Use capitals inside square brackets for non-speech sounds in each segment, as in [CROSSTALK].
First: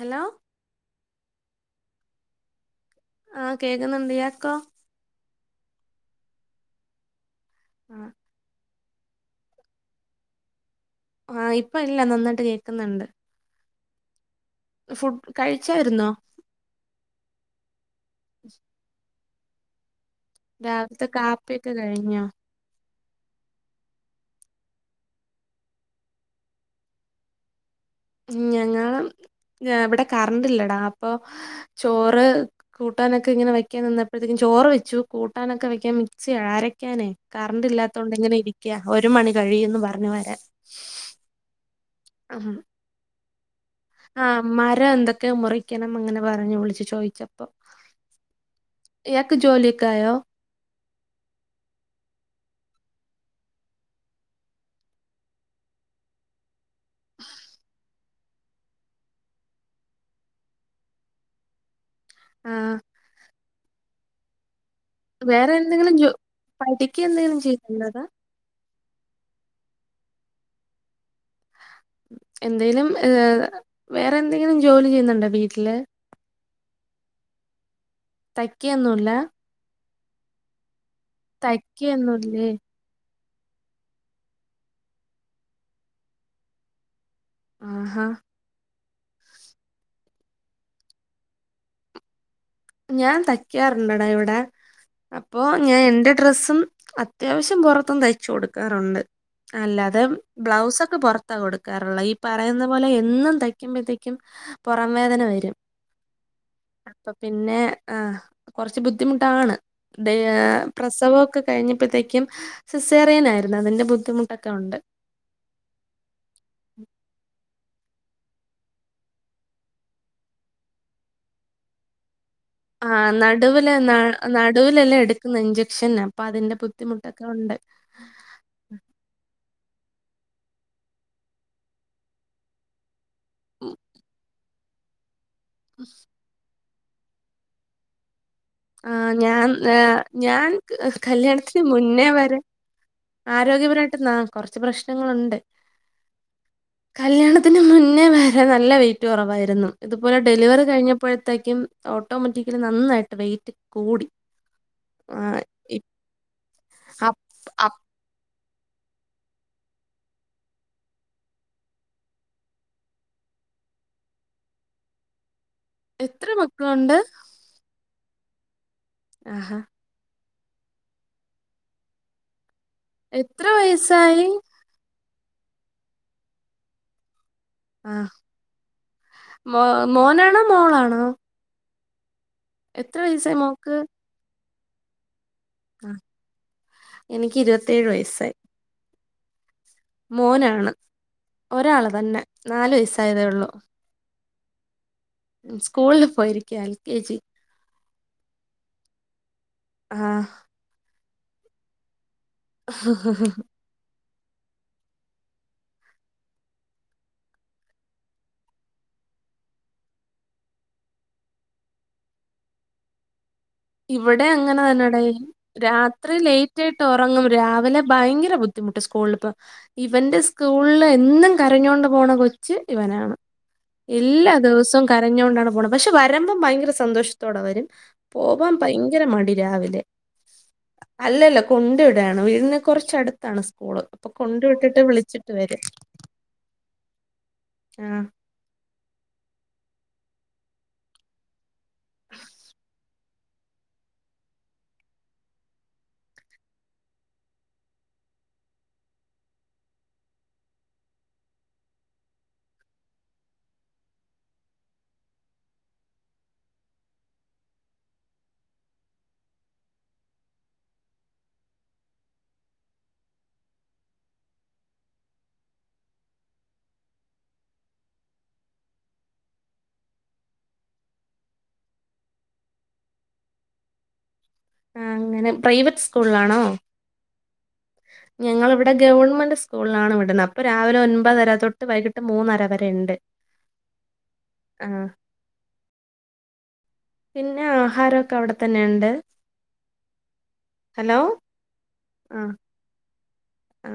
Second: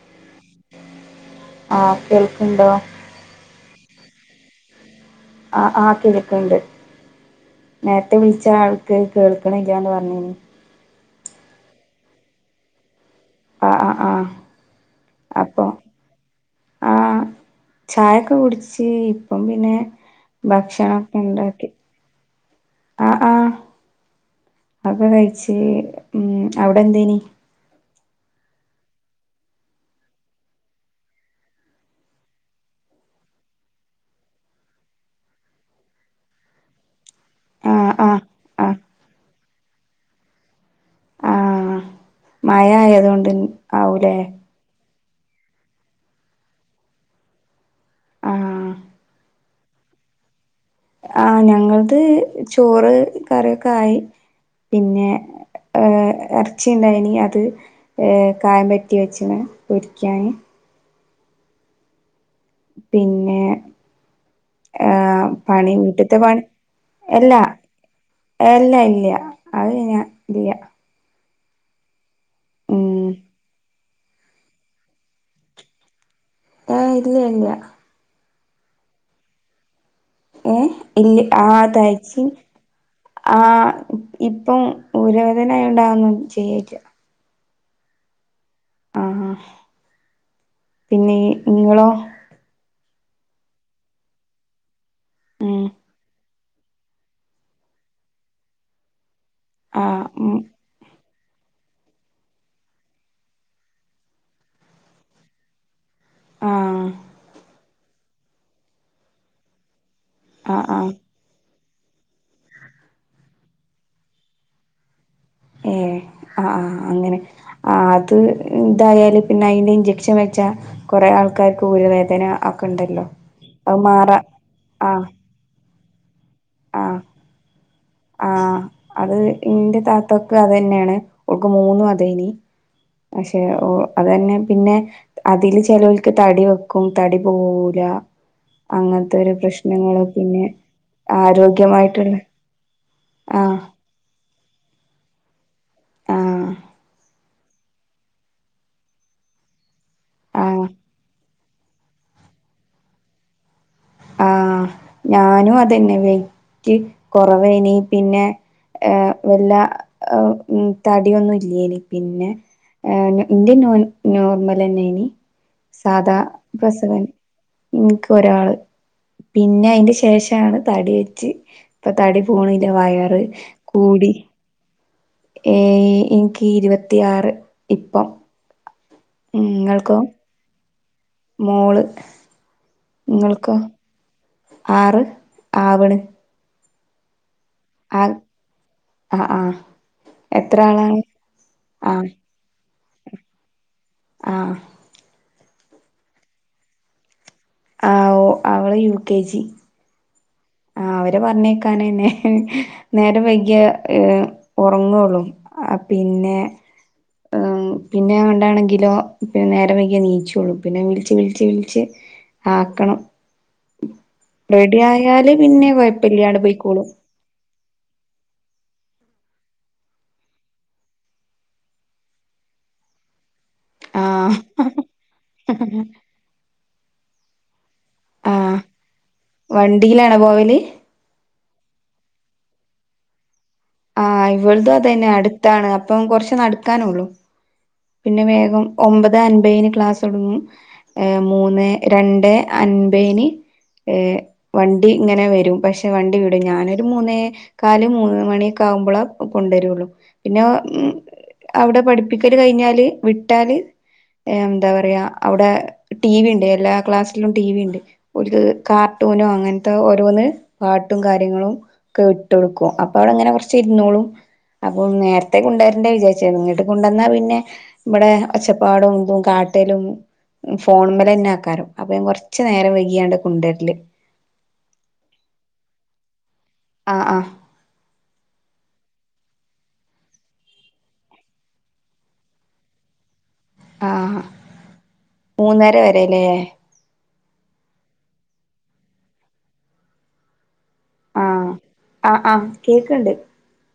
Hello ആഹ് കേൾക്ക്ണ്ടോ ആഹ് കേക്കുന്നുണ്ട് ഇയക്കോ ആ ആ കേക്ക്ണ്ട് ആഹ് നേരത്തെ വിളിച്ച ആൾ കേൾക്കണിലാന്ന് പറഞ്ഞിനി ആഹ ഇപ്പ ഇല്ല നന്നായിട്ട് കേക്കുന്നുണ്ട് ആ ആ ആഹ ഫുഡ് അപ്പൊ കഴിച്ചായിരുന്നോ ആഹ ചായൊക്കെ കുടിച്ച് അപ്പം പിന്നെ ഭക്ഷണം രാവിലത്തെ ഒക്കെ ഉണ്ടാക്കി കാപ്പിയൊക്കെ കഴിഞ്ഞോ ആ ആഹ അതൊക്കെ കഴിച്ച് ഉം അവിടെ എന്തേനി ഞങ്ങൾ ഇവിടെ കറണ്ട് ഇല്ലടാ അപ്പൊ ചോറ് കൂട്ടാനൊക്കെ ഇങ്ങനെ വയ്ക്കാ നിന്നപ്പോഴത്തേക്കും ചോറ് വെച്ചു കൂട്ടാനൊക്കെ വെക്ക മിക്സി അരക്കാനേ കറണ്ട് ആഹ് ഇല്ലാത്ത കൊണ്ട ആഹ് ഇങ്ങനെ ഇരിക്കാ ആഹ് ഒരു മണി കഴി ഴിയൊന്ന് പറഞ്ഞു വരാ മയ ആയതുകൊണ്ട് ആവൂലേ ആ മരം എന്തൊക്കെ മുറിക്കണം അങ്ങനെ പറഞ്ഞു വിളിച്ചു ചോദിച്ചപ്പൊ ആഹ് ഇയാക്ക് ജോലിഒകെ ആയോ ഞങ്ങത് ചോറ് കറീ ഒക്കെ ആയി പിന്നെ ഏ ഇറച്ചിയുണ്ടായിനി അത് കായം പറ്റി വെച്ച് പൊരിക്കാന് ആഹ് പിന്നെ ആ വേറെ പണി എന്തെങ്കിലും ജോ വീട്ടത്തെ പണി പഠിക്ക എന്തെങ്കിലും എല്ലാ ചെയ്യുന്നുണ്ടതാ എല്ല ഇല്ല അത് ഞാ ഇല്ലാ എന്തേലും ഏ വേറെ എന്തെങ്കിലും ജോലി ചെയ്യുന്നുണ്ടോ വീട്ടില് ആ ഇല്ല ഇല്ല തൈക്കിയൊന്നുംല്ല ഏ ഇല്ല ആ തയ്ച്ച് തയ്ക്കൊന്നുല്ലേ ആ ഇപ്പം ഊര വേദന ആയോണ്ട് അതൊന്നും ചെയ്യലില്ല ആ ഹാ ആ പിന്നെ ഇങ്ങളോ ഞാൻ തയ്ക്കാറുണ്ടടാ ഇവിടെ അപ്പോ ഉം ഞാൻ എന്റെ ഡ്രസ്സും അത്യാവശ്യം പുറത്തും തയ്ച്ചു കൊടുക്കാറുണ്ട് അല്ല അത് ആഹ് ഉം ബ്ലൗസ് ഒക്കെ പുറ താ കൊടുക്കാറുള്ള ഈ പറയുന്ന പോലെ എന്നും തയ്ക്കുമ്പോതേക്കും പുറം വേദന വരും ആഹ് അപ്പം യ ആ കുറച്ച് ബുദ്ധിമുട്ടാണ് ദേ ആഹ് ആഹ് പ്രസവൊക്കെ കഴിഞ്ഞപ്പോഴത്തേക്കും സിസേറിയനായിരുന്നു അതിന്റെ ബുദ്ധിമുട്ടൊക്കെ ഉണ്ട് ഏ ആ ആ അങ്ങനെ അത് തായാൽ പിന്നെ അയ്ന്ന് ഇഞ്ചക്ഷൻ വെച്ചാ കൊറേ ആൾക്കാര്ക്ക് ഊരവേദന ഒക്കെ ആ ഉണ്ടല്ലോ നടുവില് അത് ന മാറാ ആ നടുവിലല്ലേ എട്ക്ക്ന്നെ ഇഞ്ചക്ഷന്ന് അപ്പൊ അതിന്റെ ആ ബുദ്ധിമുട്ടൊക്കെ ഒണ്ട് ആ അത് ഇന്റെ താത്താക്കും അതന്നേണ് ഓൾക്ക് മൂന്നും അതേനി പക്ഷെ ഓ ഉം അതന്നെ പിന്നെ അതില് ചെലാേൽക്ക് തടി വെക്കും തടി പോവൂല ആഹ് അങ്ങൻത്താേരാേ ഞാൻ ഏഹ് പ്രശ്നങ്ങള് പിന്നെ ഞാൻ ക- ആരോഗ്യമായിട്ട്ള്ള ആരോഗ്യപരമായിട്ട്ന്നാ കൊർച്ച് പ്രശ്നങ്ങളുണ്ട് ആ കല്യാണത്തിന് മുന്നേ വരെ നല്ല വെയിറ്റ് കൊറവായിര്ന്നു ഇതുപോലെ ഡെലിവറി ആ കഴിഞ്ഞപ്പഴെ ത്തേക്കും ഓട്ടോമാറ്റിക്കലി നന്നായിട്ട് വെയിറ്റ് കൂടി. ആ ആഹ് ഞാനും അതന്നെ വെയ്റ്റ് അപ് കൊറവേനി അപ് പിന്നെ ഏ വല്ലാ തടിയൊന്നും ഇല്ലേനി പിന്നെ ഏ ഇന്റെ നോ നോർമലെന്നേനി സാദാ എത്ര മക്കളുണ്ട്? പ്രസവൻ ഇൻക്ക് ഒരാള് ആഹാ പിന്നെ അയ്ൻ്റെ ശേഷാണ് തടി വെച്ച് ഇപ്പൊ തടി പോണ് ന്നെ വയറ് എത്ര കൂടി വയസ്സായി? ഏ ഇൻക്ക് ഇരുപത്തിയാറ് ഇപ്പം ആഹ് ഉം മോ ഇങ്ങൾക്കോ മോനാണോ മോളാണോ മോള് എത്ര വയസായി ഇങ്ങൾക്കോ മോക്ക് ആറ് ആവണ് എനിക്ക് ഇരുപത്തേഴ് വയസ്സായി അ ആ എത്ര മോനാണ് ആളാണ് ഒരാളെ ആ തന്നെ നാലു വയസ്സായതേ ഉള്ളൂ ആ സ്കൂളില് പോയിരിക്ക എൽകെജി ആ ഓ അവള് യുകെജി ആഹ് അവരെ പർഞ്ഞയ്ക്കാനന്നെ ഹ് നേരം വെയ്ക്യ ഏ ഒറങ്ങോള്ളൂ ആ പിന്നെ ആ പിന്നെ ആണ്ടാണെങ്കിലോ നേരം വെയ്ക്യേ നീച്ചോളു പിന്നെ വിള്ച്ച് വിള്ച്ച് വിള്ച്ച് ആക്കണം ഇവ്ടെ റെഡി അങ്ങനതന്നെടെയ് ആയാല് പിന്നെ രാത്രി കൊഴപ്പില്ലാണ്ട് ലെയ്റ്റായിട്ട് പോയിക്കോളും ഒറങ്ങും രാവിലെ ഭയ്ങ്കര ബുദ്ധിമുട്ട് സ്കൂള്പ്പ ഇവന്റെ സ്കൂള്ള് എന്നും കരഞ്ഞാേണ്ട് പോവ്ണ കൊച്ച് ഇവനാണ് ആ എല്ല ദെവസവും കരഞ്ഞാേണ്ടാണ് പോണെ പക്ഷെ വരമ്പം ഭയങ്കര സന്തോഷത്തോടെ വരും ആ പോവാൻ ഭയങ്കര മടി രാവിലെ വണ്ടിയിലാണോ പോവല് അല്ലല്ല കൊണ്ട് വിടാ വീടിന് കുറച്ച്ടുത്താണ് സ് ആ ഇവൾതും അതെന്നെ അട്ത്താണ് അപ്പം കൊർച്ച് നടക്കാനോള്ളു ആ പിന്നെ വേഗം ഒമ്പതെ അൻമ്പേന് ക്ലാസോടുങ്ങും ഏ മൂന്നെ രണ്ടെ അൻമ്പേന് ഏ വണ്ടിങ്ങനെ വെരും പക്ഷെ വണ്ടി വിടും ഞാനൊരു മൂന്നേ കാല് മൂന്ന് മണ്യാെക്കെ ആവുമ്പള കൊണ്ടെരൊള്ളു പിന്നാ മ് അവ്ടെ പട്പ്പിക്ക കയ്ഞ്ഞാല് വിട്ടാല് എന്താ പറയാ അവിടെ ടീവിണ്ട് എല്ലാ ക്ലാസ്സിലും ടീവിണ്ട് ഒര്ക് കാ ട്ടൂനോ അങ്ങൻത്തെ ഓരോന്ന് പാട്ടും കാര്യങ്ങളുംക്കെ ട്ടാെട്ക്കും അപ്പൊ അവ്ടെങ്ങനെ കൊർച്ചെ ഇര്ന്നോളും അപ്പൊ നേരത്തെ കുണ്ടെര്ണ്ടേ വിചാര്ചാര്ന്നു ങ്ങട്ട് കുണ്ടന്നാ പി ന്നെ ഇന്ടെ ഒച്ചപ്പാടും തും കാട്ടലും ഫോൺമലെന്നാക്കാരം അപ്പ ഞാൻ കൊർച്ച് നേരം വൈകിയാണ്ട് കുണ്ടെര്ല് ആ അങ്ങനെ പ്രൈവറ്റ് സ്കൂൾളാണോ ആഹ് ആഹ് ഞങ്ങള് വ് ടെ ഗവൺമെന്റ് സ്കൂൾളാണ് വിട്ണെ അപ്പൊ രാവിലെ ഒൻപതര തൊട്ട് വൈകിട്ട് മൂന്നര വരെ ഇണ്ട് ആഹ മൂന്നര വരെലെ? പിന്നെ ആഹാരോക്കെ അവ്ടെ തന്നെണ്ട്.? ആഹ് ആ ആ കേക്കണ്ട്. ആ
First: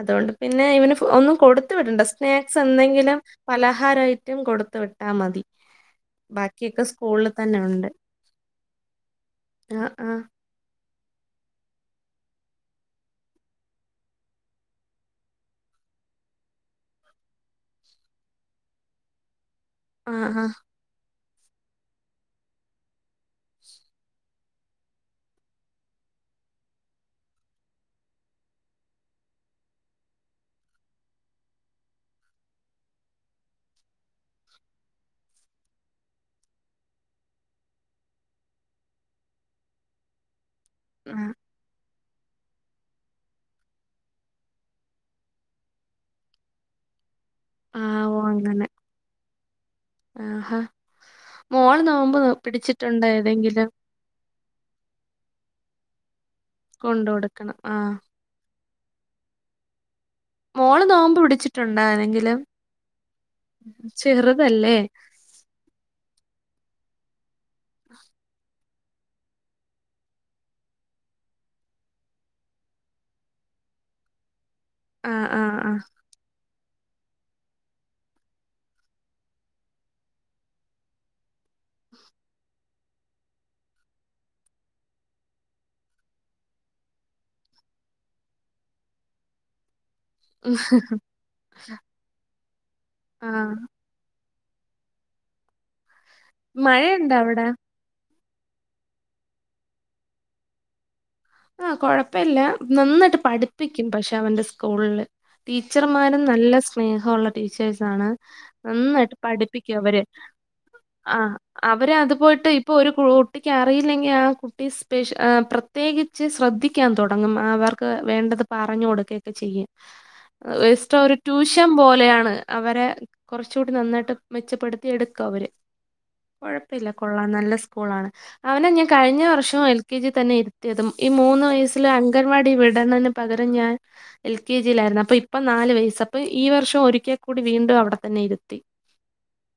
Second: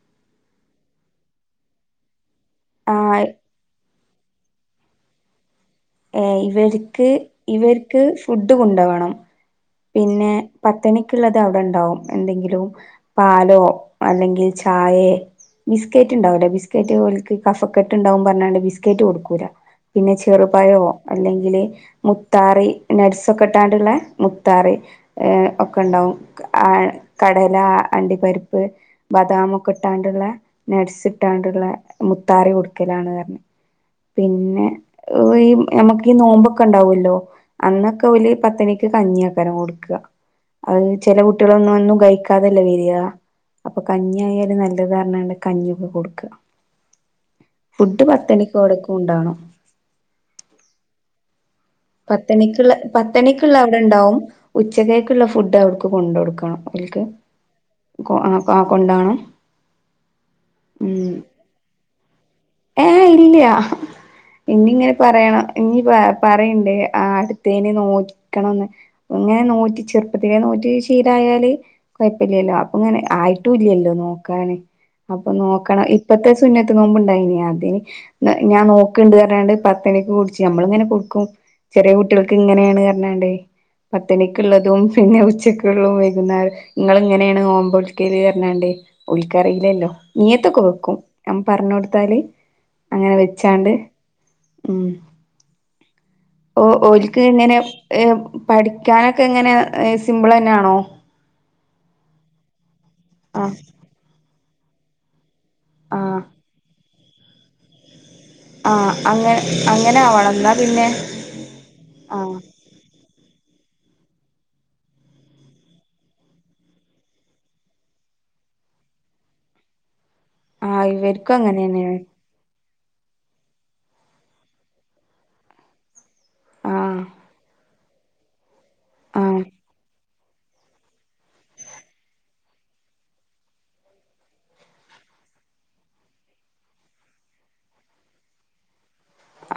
അതൊണ്ട് പിന്നെ ഇവന് ഫു ഒന്നും കൊടുത്ത വിടണ്ട സ് സ്നാക്സ് എന്തെങ്കിലും ആഹ് പലഹാര ഐറ്റം കൊടുത്ത് വിട്ടാ മതി. ഏ ബാക്കിയൊക്കെ ഇവെര്ക് സ്കൂളിൽ തന്നെ ഉണ്ട് ഇവെര്ക്ക് ഫുഡ് കൊണ്ടവണം ആഹ് ആഹ് പിന്നെ പ [UNINTELLIGIBLE] ള്ളത് അവ്ടെ ണ്ടാവും എന്തെങ്കിലും പാലോ അല്ലെങ്കി ചായെ ബിസ്ക്കറ്റ് ണ്ടാവൂല ബിസ്ക്കറ്റ് ഓല്ക് കഫക്കെട്ട് ണ്ടാവും പർണാണ്ട് ബിസ്ക്കറ്റ് കൊടുക്കൂല. ആ പിന്നെ ആഹ് ചെറുപഴോ അല്ലെങ്കില് മുത്താറി നട്സൊക്കെ ഇട്ടാണ്ട്ള്ളെ മുത്താറി ഏ ഒക്കെ ണ്ടവും ആ എ കടല അണ്ടി പരിപ്പ് ബദാമൊക്കെ ട്ടാണ്ട്ള്ള ന സ് ട്ടാണ്ട്ള്ളെ മുത്താറി കൊടുക്കലാണ് അർണ് പിന്നെ ഈ ഞമ്മക്ക് ഈ നോമ്പൊക്കെ ണ്ടാവല്ലോ അന്നൊക്കെ ഓല് പത്തണിക്ക് കഞ്ഞിയാക്കരം കുടിക്ക. [INAUDIBLE] അയ്ന് ചെല ആഹ് കുട്ടികളൊന്നു അന്നു കൈ കതല്ലേ വെരിയ അപ്പൊ കഞ്ഞി ആയാല് നല്ലത് ർണണ്ട് കഞ്ഞിക്കെ കൊടുക്ക. ഫുഡ് പത്തണിക്കോടെ കുണ്ടാണം. ആ ഹാ. പത്തണിക്ക്ള്ള പത്തണിക്ള്ള അവ്ടെ ണ്ടാവും ഉച്ചകെക്ക്ള്ള ഫുഡ് അവട്ക്ക് കൊണ്ട്ടുക്കണം. ഓൽക് കൊണ്ട് കൊടുക്കണം ആഹ് കൊ അ ആ കൊണ്ടവണം മോള് നോമ്പ് പിടിച്ചിട്ടുണ്ടായ്നെങ്കിൽ ഏഹ് ഇല്ല്യ ഇനി ചെറുതല്ലേ ഇങ്ങനെ പറയണം ഇനി പറയണ്ടേ ആട് തേനെ നോക്കണന്ന്. ഇങ്ങനെ നോറ്റി ചെറുപ്പത്തിലെ നോറ്റി ശീലായാല് കൊയപ്പല്യല്ലോ അപ്പൊ ഇങ്ങനെ ആയിട്ടു ല്ല്യല്ലോ. നോക്കന് ആഹ് അപ്പൊ ആഹ് ആഹ് നോക്കണ ഇപ്പത്തെ സുന്നത്ത് നോമ്പ് ണ്ടായിന്യ? അത ഞാൻ നോക്കണ്ട് പറഞ്ഞാണ്ട് പത്തണക്ക് കുടിച്ചു നമ്മള ഇങ്ങനെ കൊടുക്കും ചെറിയ കുട്ടികൾക്ക് ഇങ്ങനെയാണ് കഞ്ഞാണ്ട്േ പത്തനിക്കുള്ളതും പിന്നെ ഉച്ചക്കുള്ളതും വൈകുന്നേ നിങ്ങൾ ഇങ്ങനെയാണ് ഓമ്പോൾക്കൽ എണാണ്ടേ ഉളിക്കറിയില്ലല്ലോ ഉം നീയത്തൊക്കെ വെക്കും ഞൻ പറഞ്ഞ കൊടുത്താല് അങ്ങനെ ആഹ് വെച്ചാണ്ട് ഉ ഓ മഴയുണ്ടോ ഓലക്ക് അവിടെ എങ്ങനെ ഏ പഠിക്കാനൊക്കെ എങ്ങനെ സിമ്പിൾ തന്നെയാണോ ആ കൊഴപ്പില്ല നന്നായിട്ട് ആഹ് പഠിപ്പിക്കും പക്ഷെ അവന്റെ സ്കൂളില് ആഹ് ടീച്ചർമാരും നല്ല സ്നേഹമ ഉുള്ള ടീച്ചേഴ്സ ആണ് ആഹ് നന്നായിട്ട് അങ്ങ പഠിപ്പിക്കും അങ്ങനെ അവര് ആവണം ന്നാ പിന്നെ ആ അവരെ അത് ആഹ് പോയിട്ട് ഇപ്പൊ ഒരു കുട്ടി അറിയില്ലെങ്കിൽ ആ കുട്ടി സ്പെ്യ പ്രത്യേകി പച്ച് ശ്രദ്ധിക്കാൻ തുടങ്ങും അവർക്ക് വേണ്ടത് പറഞ്ഞു കൊടുക്കുകൊക്കെ ചെയ്യും ആഹ് ഇഷ്ടം ഒരു ഇവർക്കും ട്യൂഷൻ അങ്ങനെന്നെയാണ് പോലെയാണ് അവരെ കുറച്ചുകൂടി നന്നായിട്ട് മെച്ചപ്പെടുത്തി എടുക്കും അവര് കുഴപ്പമില്ല ആഹ് കൊള്ളാൻ നല്ല സ്കൂളാണ് അവനെ ഞാൻ കഴിഞ്ഞ ആഹ് വർഷവും എൽ കെ ജി തന്നെ ഇരുത്തിയതും ഈ മൂന്ന് വയസ്സിില് അംഗൻവാടി വിടുന്നന് പകരം ഞാൻ എൽ കെ ജിയിലായിരുന്നു അപ്പൊ ഇപ്പൊ നാല് വയസ് പ്പ ഈ വർഷം ഒരിക്കൽ കൂടി വീണ്ടും അവിടെത്തന്നെ ഇരുത്തി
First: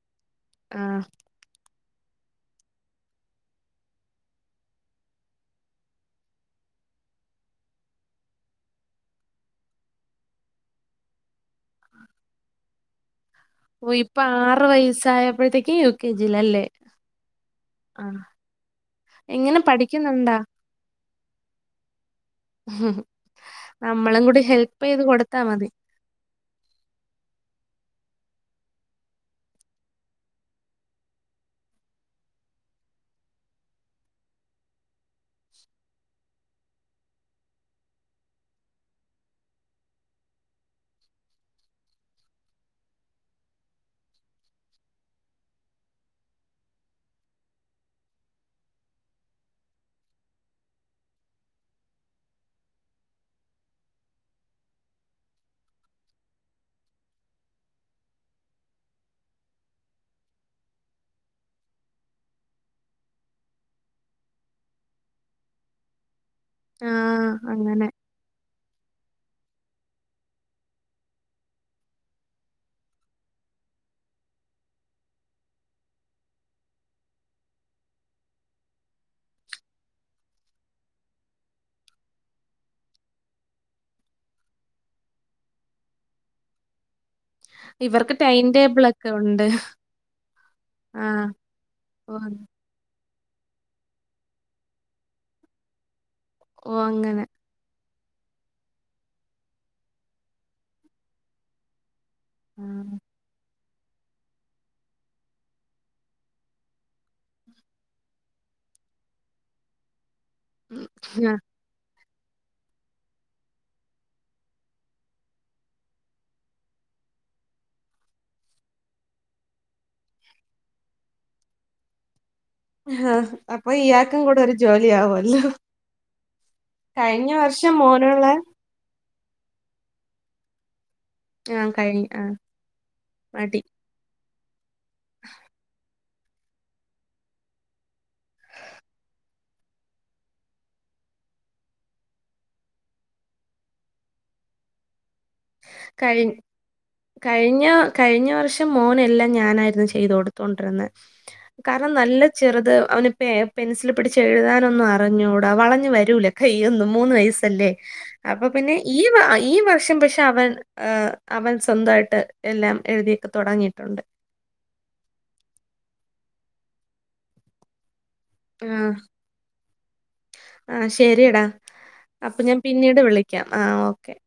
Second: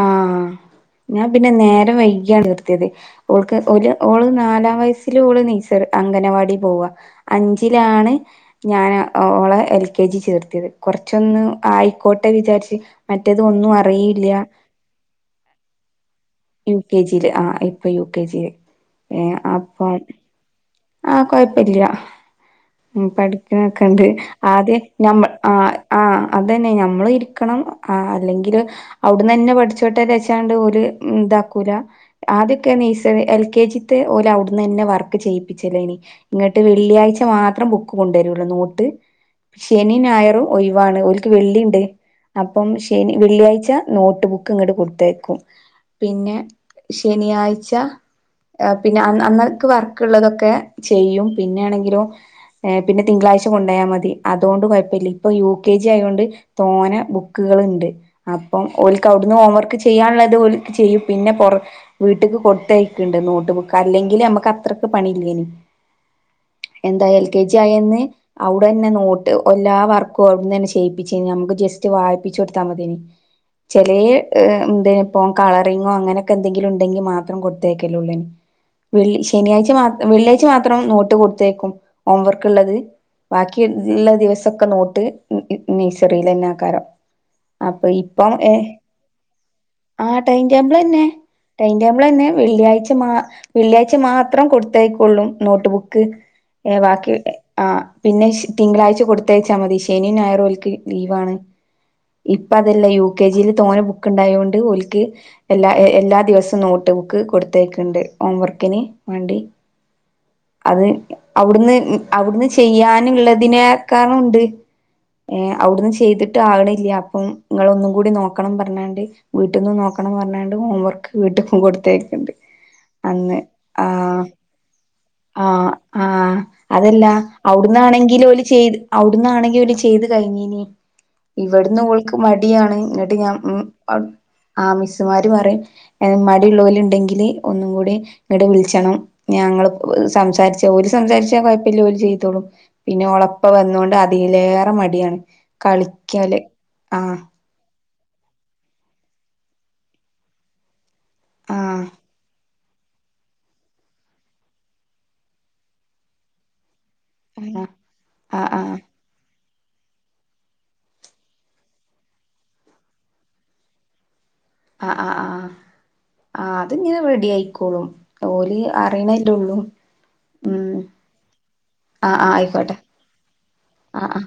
ആഹ ആ ഞാൻ പിന്നെ നേരെ വൈകിയാണ് നിർത്തിയത്ക്ക് ഒരു ഓള് നാലാം വയസ്സില ഓള് നീച്ച അങ്കനവാടി പോവാ അഞ്ചിലാണ് ഞൻ ഓ എൽ കെ ജി ചേർത്തിയത് കൊറച്ച ഹൈക്കോട്ടെ വിചാരിച്ച് മറ്റേത് ഒന്നും ഓ ഇപ്പൊ അറിയിയില്ല ആറ് വയസ്സായപ്പോഴത്തേക്ക് യു കെ ജിയിലല്ലേ യു കെ ജിയിലെ ആ ഇപ്പൊ ആ യു കെ ജിയില ഏ എങ്ങനെ അപ്പം പഠിക്കുന്നുണ്ടാ ആഹ കൊഴപ്പില്ല ഹം ഉ പഠിക്കണൊക്കെണ്ട് ചെയ്ത് ആദ്യമ്മ കൊടുത്താ ആ മതി ആ അതന്നെ നഞമ്മൾ ഇരിക്കണം ആ അല്ലെങ്കില് അവിടന്ന് തന്നെ പഠിച്ചോട്ടേ വച്ചാണ്ട് ഒരു ഇതാക്കൂല ആതൊക്കെ ഈ എൽ കെ ജിത്തെ പോലെ അവിടുന്ന് തന്നെ വർക്ക് ചെയ്ും ിച്ചല്ലേ ഇനി ഇങ്ങോട്ട് വെള്ളിയാഴ് മാത്രം ബുക്ക് കൊണ്ടുവരുല്ലോ നോട്ട് ശനി ഞായറും ഒഴവാണ് ഒഓലക്ക് വെള്ളിയുണ്ട് അപ്പം ശനി വെള്ളിയാഴ്ച നോട്ട് ബുക്ക് ഇങ്ങോട്ട് കൊടുത്തേക്കും പിന്നെ ശനിയാഴ്ച പിന്നെ അന്നക്ക് വർക്കള്ളതൊക്കെ ഒക്കെ ചെയ്യും പിന്നെ ആണെങ്കിലും പിന്ന തിങ്കളാ്ച കൊണ്ടായാൽ മതി അതുകൊണ്ട് കുഴപ്പില്ല ഇപ്പൊ യു കെ ജി ആയതൊണ്ട് തോന്ന ബുക്ക് ചെയ വ ട്ടണ്ട് നോട്ട്ുക്ക് അല്ലെങ്കിൽ നമക്ക് അത്രക്ക് പണി ആ എന്താ എൽ കെ ജി അങ്ങനെ ആയിന്ന് അവിടെ തന്നെ നോട്ട് എല്ലാ വർക്കും അവിടന്ന് തന്നെ ചെയ്യിപ്പിച്ചേ നമുക്ക് ജസ്റ്റ് വായിപ്പിച്ചു കൊടുത്താൽ മതിേനി ചെില എന്ത ഇപ്പോം കളറിങ്ങോ അങ്ങനെയൊക്കെ എന്തെങ്കിലും ഉണ്ടെങ്കിൽ മാത്രം കൊടുത്തേക്കല്ലോള്ളേന് വെള്ളി ശനിയാഴ് മാ വെള്ളിയാഴ്ച മാത്രം നോട്ട് കൊടുത്തേക്കും ഹോംവർക്ക് ഉള്ളത് ബാക്കിള്ള ദിവസൊക്കെ നോട്ട് നൈസറിൽ തന്നെ ആക്കാരം അപ്പൊ ഇവർക്ക് ടൈം ടേബിള ഒക്കെ ഉണ്ട് ആ് ടൈം ടേബിൾ തന്നെ ആ ടൈം ടേബിൾ ഓ തന്നെ വെള്ളിയാഴ്ച മാ വെള്ളിയാഴ്ച മാത്രം കൊടുത്തായിക്കൊള്ളും നോട്ട് ബുക്ക് ഓ ബാക്കി അങ്ങനെ ആ പിന്നെ തിങ്കളാഴ്ച കൊടുത്തയച്ചാൽ മതി ശനിിയ നായറോൽക്ക് ലീവാണ് ഇപ്പ ആ അതല്ല യു കെ ജിയില് തോന്ന ബുക്ക് ഉണ്ടായതൊണ്ട് ഒലക്ക് എല്ലാ എല്ലാ ദിവസവും നോട്ട് ബുക്ക് കൊടുത്തേക്കുണ്ട് ഹോംവർക്ക് അക്കിനന് വണ്ടി ഉം. അത് ആ. അവിടുന്ന് അവിടുന്ന് ചെയ്യാനുള്ളതിനെക്കളുണ്ട് ഏ അവിടുന്ന് ചെയ്തിട്ട് ആകണില്ല അപ്പം നിങ്ങള ഒന്നും കൂടി നോക്കണം പറഞ്ഞാണ്ട് വീട്ടിൽന്നും നോക്ക പപ്പണം പറഞ്ഞാണ്ട് ഹോം വർക്ക് വീട്ടിൽും കൊടുത്തേക്കുണ്ട് ആഹ അപ്പൊ ഈയാക്കും കൂടെ ഒരു ജോലിയാവുമല്ലോ ആ ആഹ അതല്ല കഴിഞ്ഞ വർഷം മോനുള്ള അവിടന്നാണെങ്കിൽും ഓല ചെയ്ത് അവിടന്നാണെങ്കി വല ചെയ്തു കഴിഞ്ഞീന ആ ഇവിടുന്ന് കഴി ഉൾക്ക് ആ മടിയാണ് എന്നിട്ട് ഞാൻ മതി ഉ ആ മിസ്സുമാര് പറയും മടിയുള്ളവല ഉണ്ടെങ്കില് ഒന്നും കൂടി ഇങ്ങടെ വിളിച്ചണം ഞങ്ങള്ൾ സംസാരിച്ച ജഓലി സംസാരിച്ചാൽ കുഴപ്പമില്ല ജോലി ചെയ്തോളും പിന്നെ ഉളപ്പ വന്നൊണ്ട് അധ യിലേറെ മടിയാണ് കഴി കളിക്കാല് ആഹ കഴിഞ്ഞ കഴിഞ്ഞ വർഷം മോനെല്ലാം ഞാനായിരുന്നു ചെയ്ത കൊടുത്തുകൊണ്ടിരുന്നത് ആഹ് കാരണം നല്ല ചെറു ത് അവന് പെൻസിൽ പിടിച്ചച്ച് എഴുതാനൊന്നും അറിഞ്ഞൂടാ വളഞ്ഞഞ് വരൂല കൈയ്യൊന്നും മൂന്ന് ആഹ് വയസ്സല്ലേ അപ്പൊ ആഹ് ആഹ് പിന്നെ ഈ ഈ വർഷം പക്ഷെ പക്ഷെ അവൻ അവൻ സ്വന്തമായിട്ട് എല്ലാം എഴുതിയക്ക തുടങ്ങിയിട്ടുണ്ട് ആ് ആ് ആ ആ അത്ങ്ങനെ റെഡി ആയിക്കോളും ഓര് ആ അറിയണല്ലേ ഉള്ളൂ ആ ഉം ശരിടാ ആഹ് ആഹ് അപ്പൊ ഞാൻ ആയിക്കോട്ടെ പിന്നീട് വിളിക്കാം ആ ആഹ് ഓക്കെ ആഹ്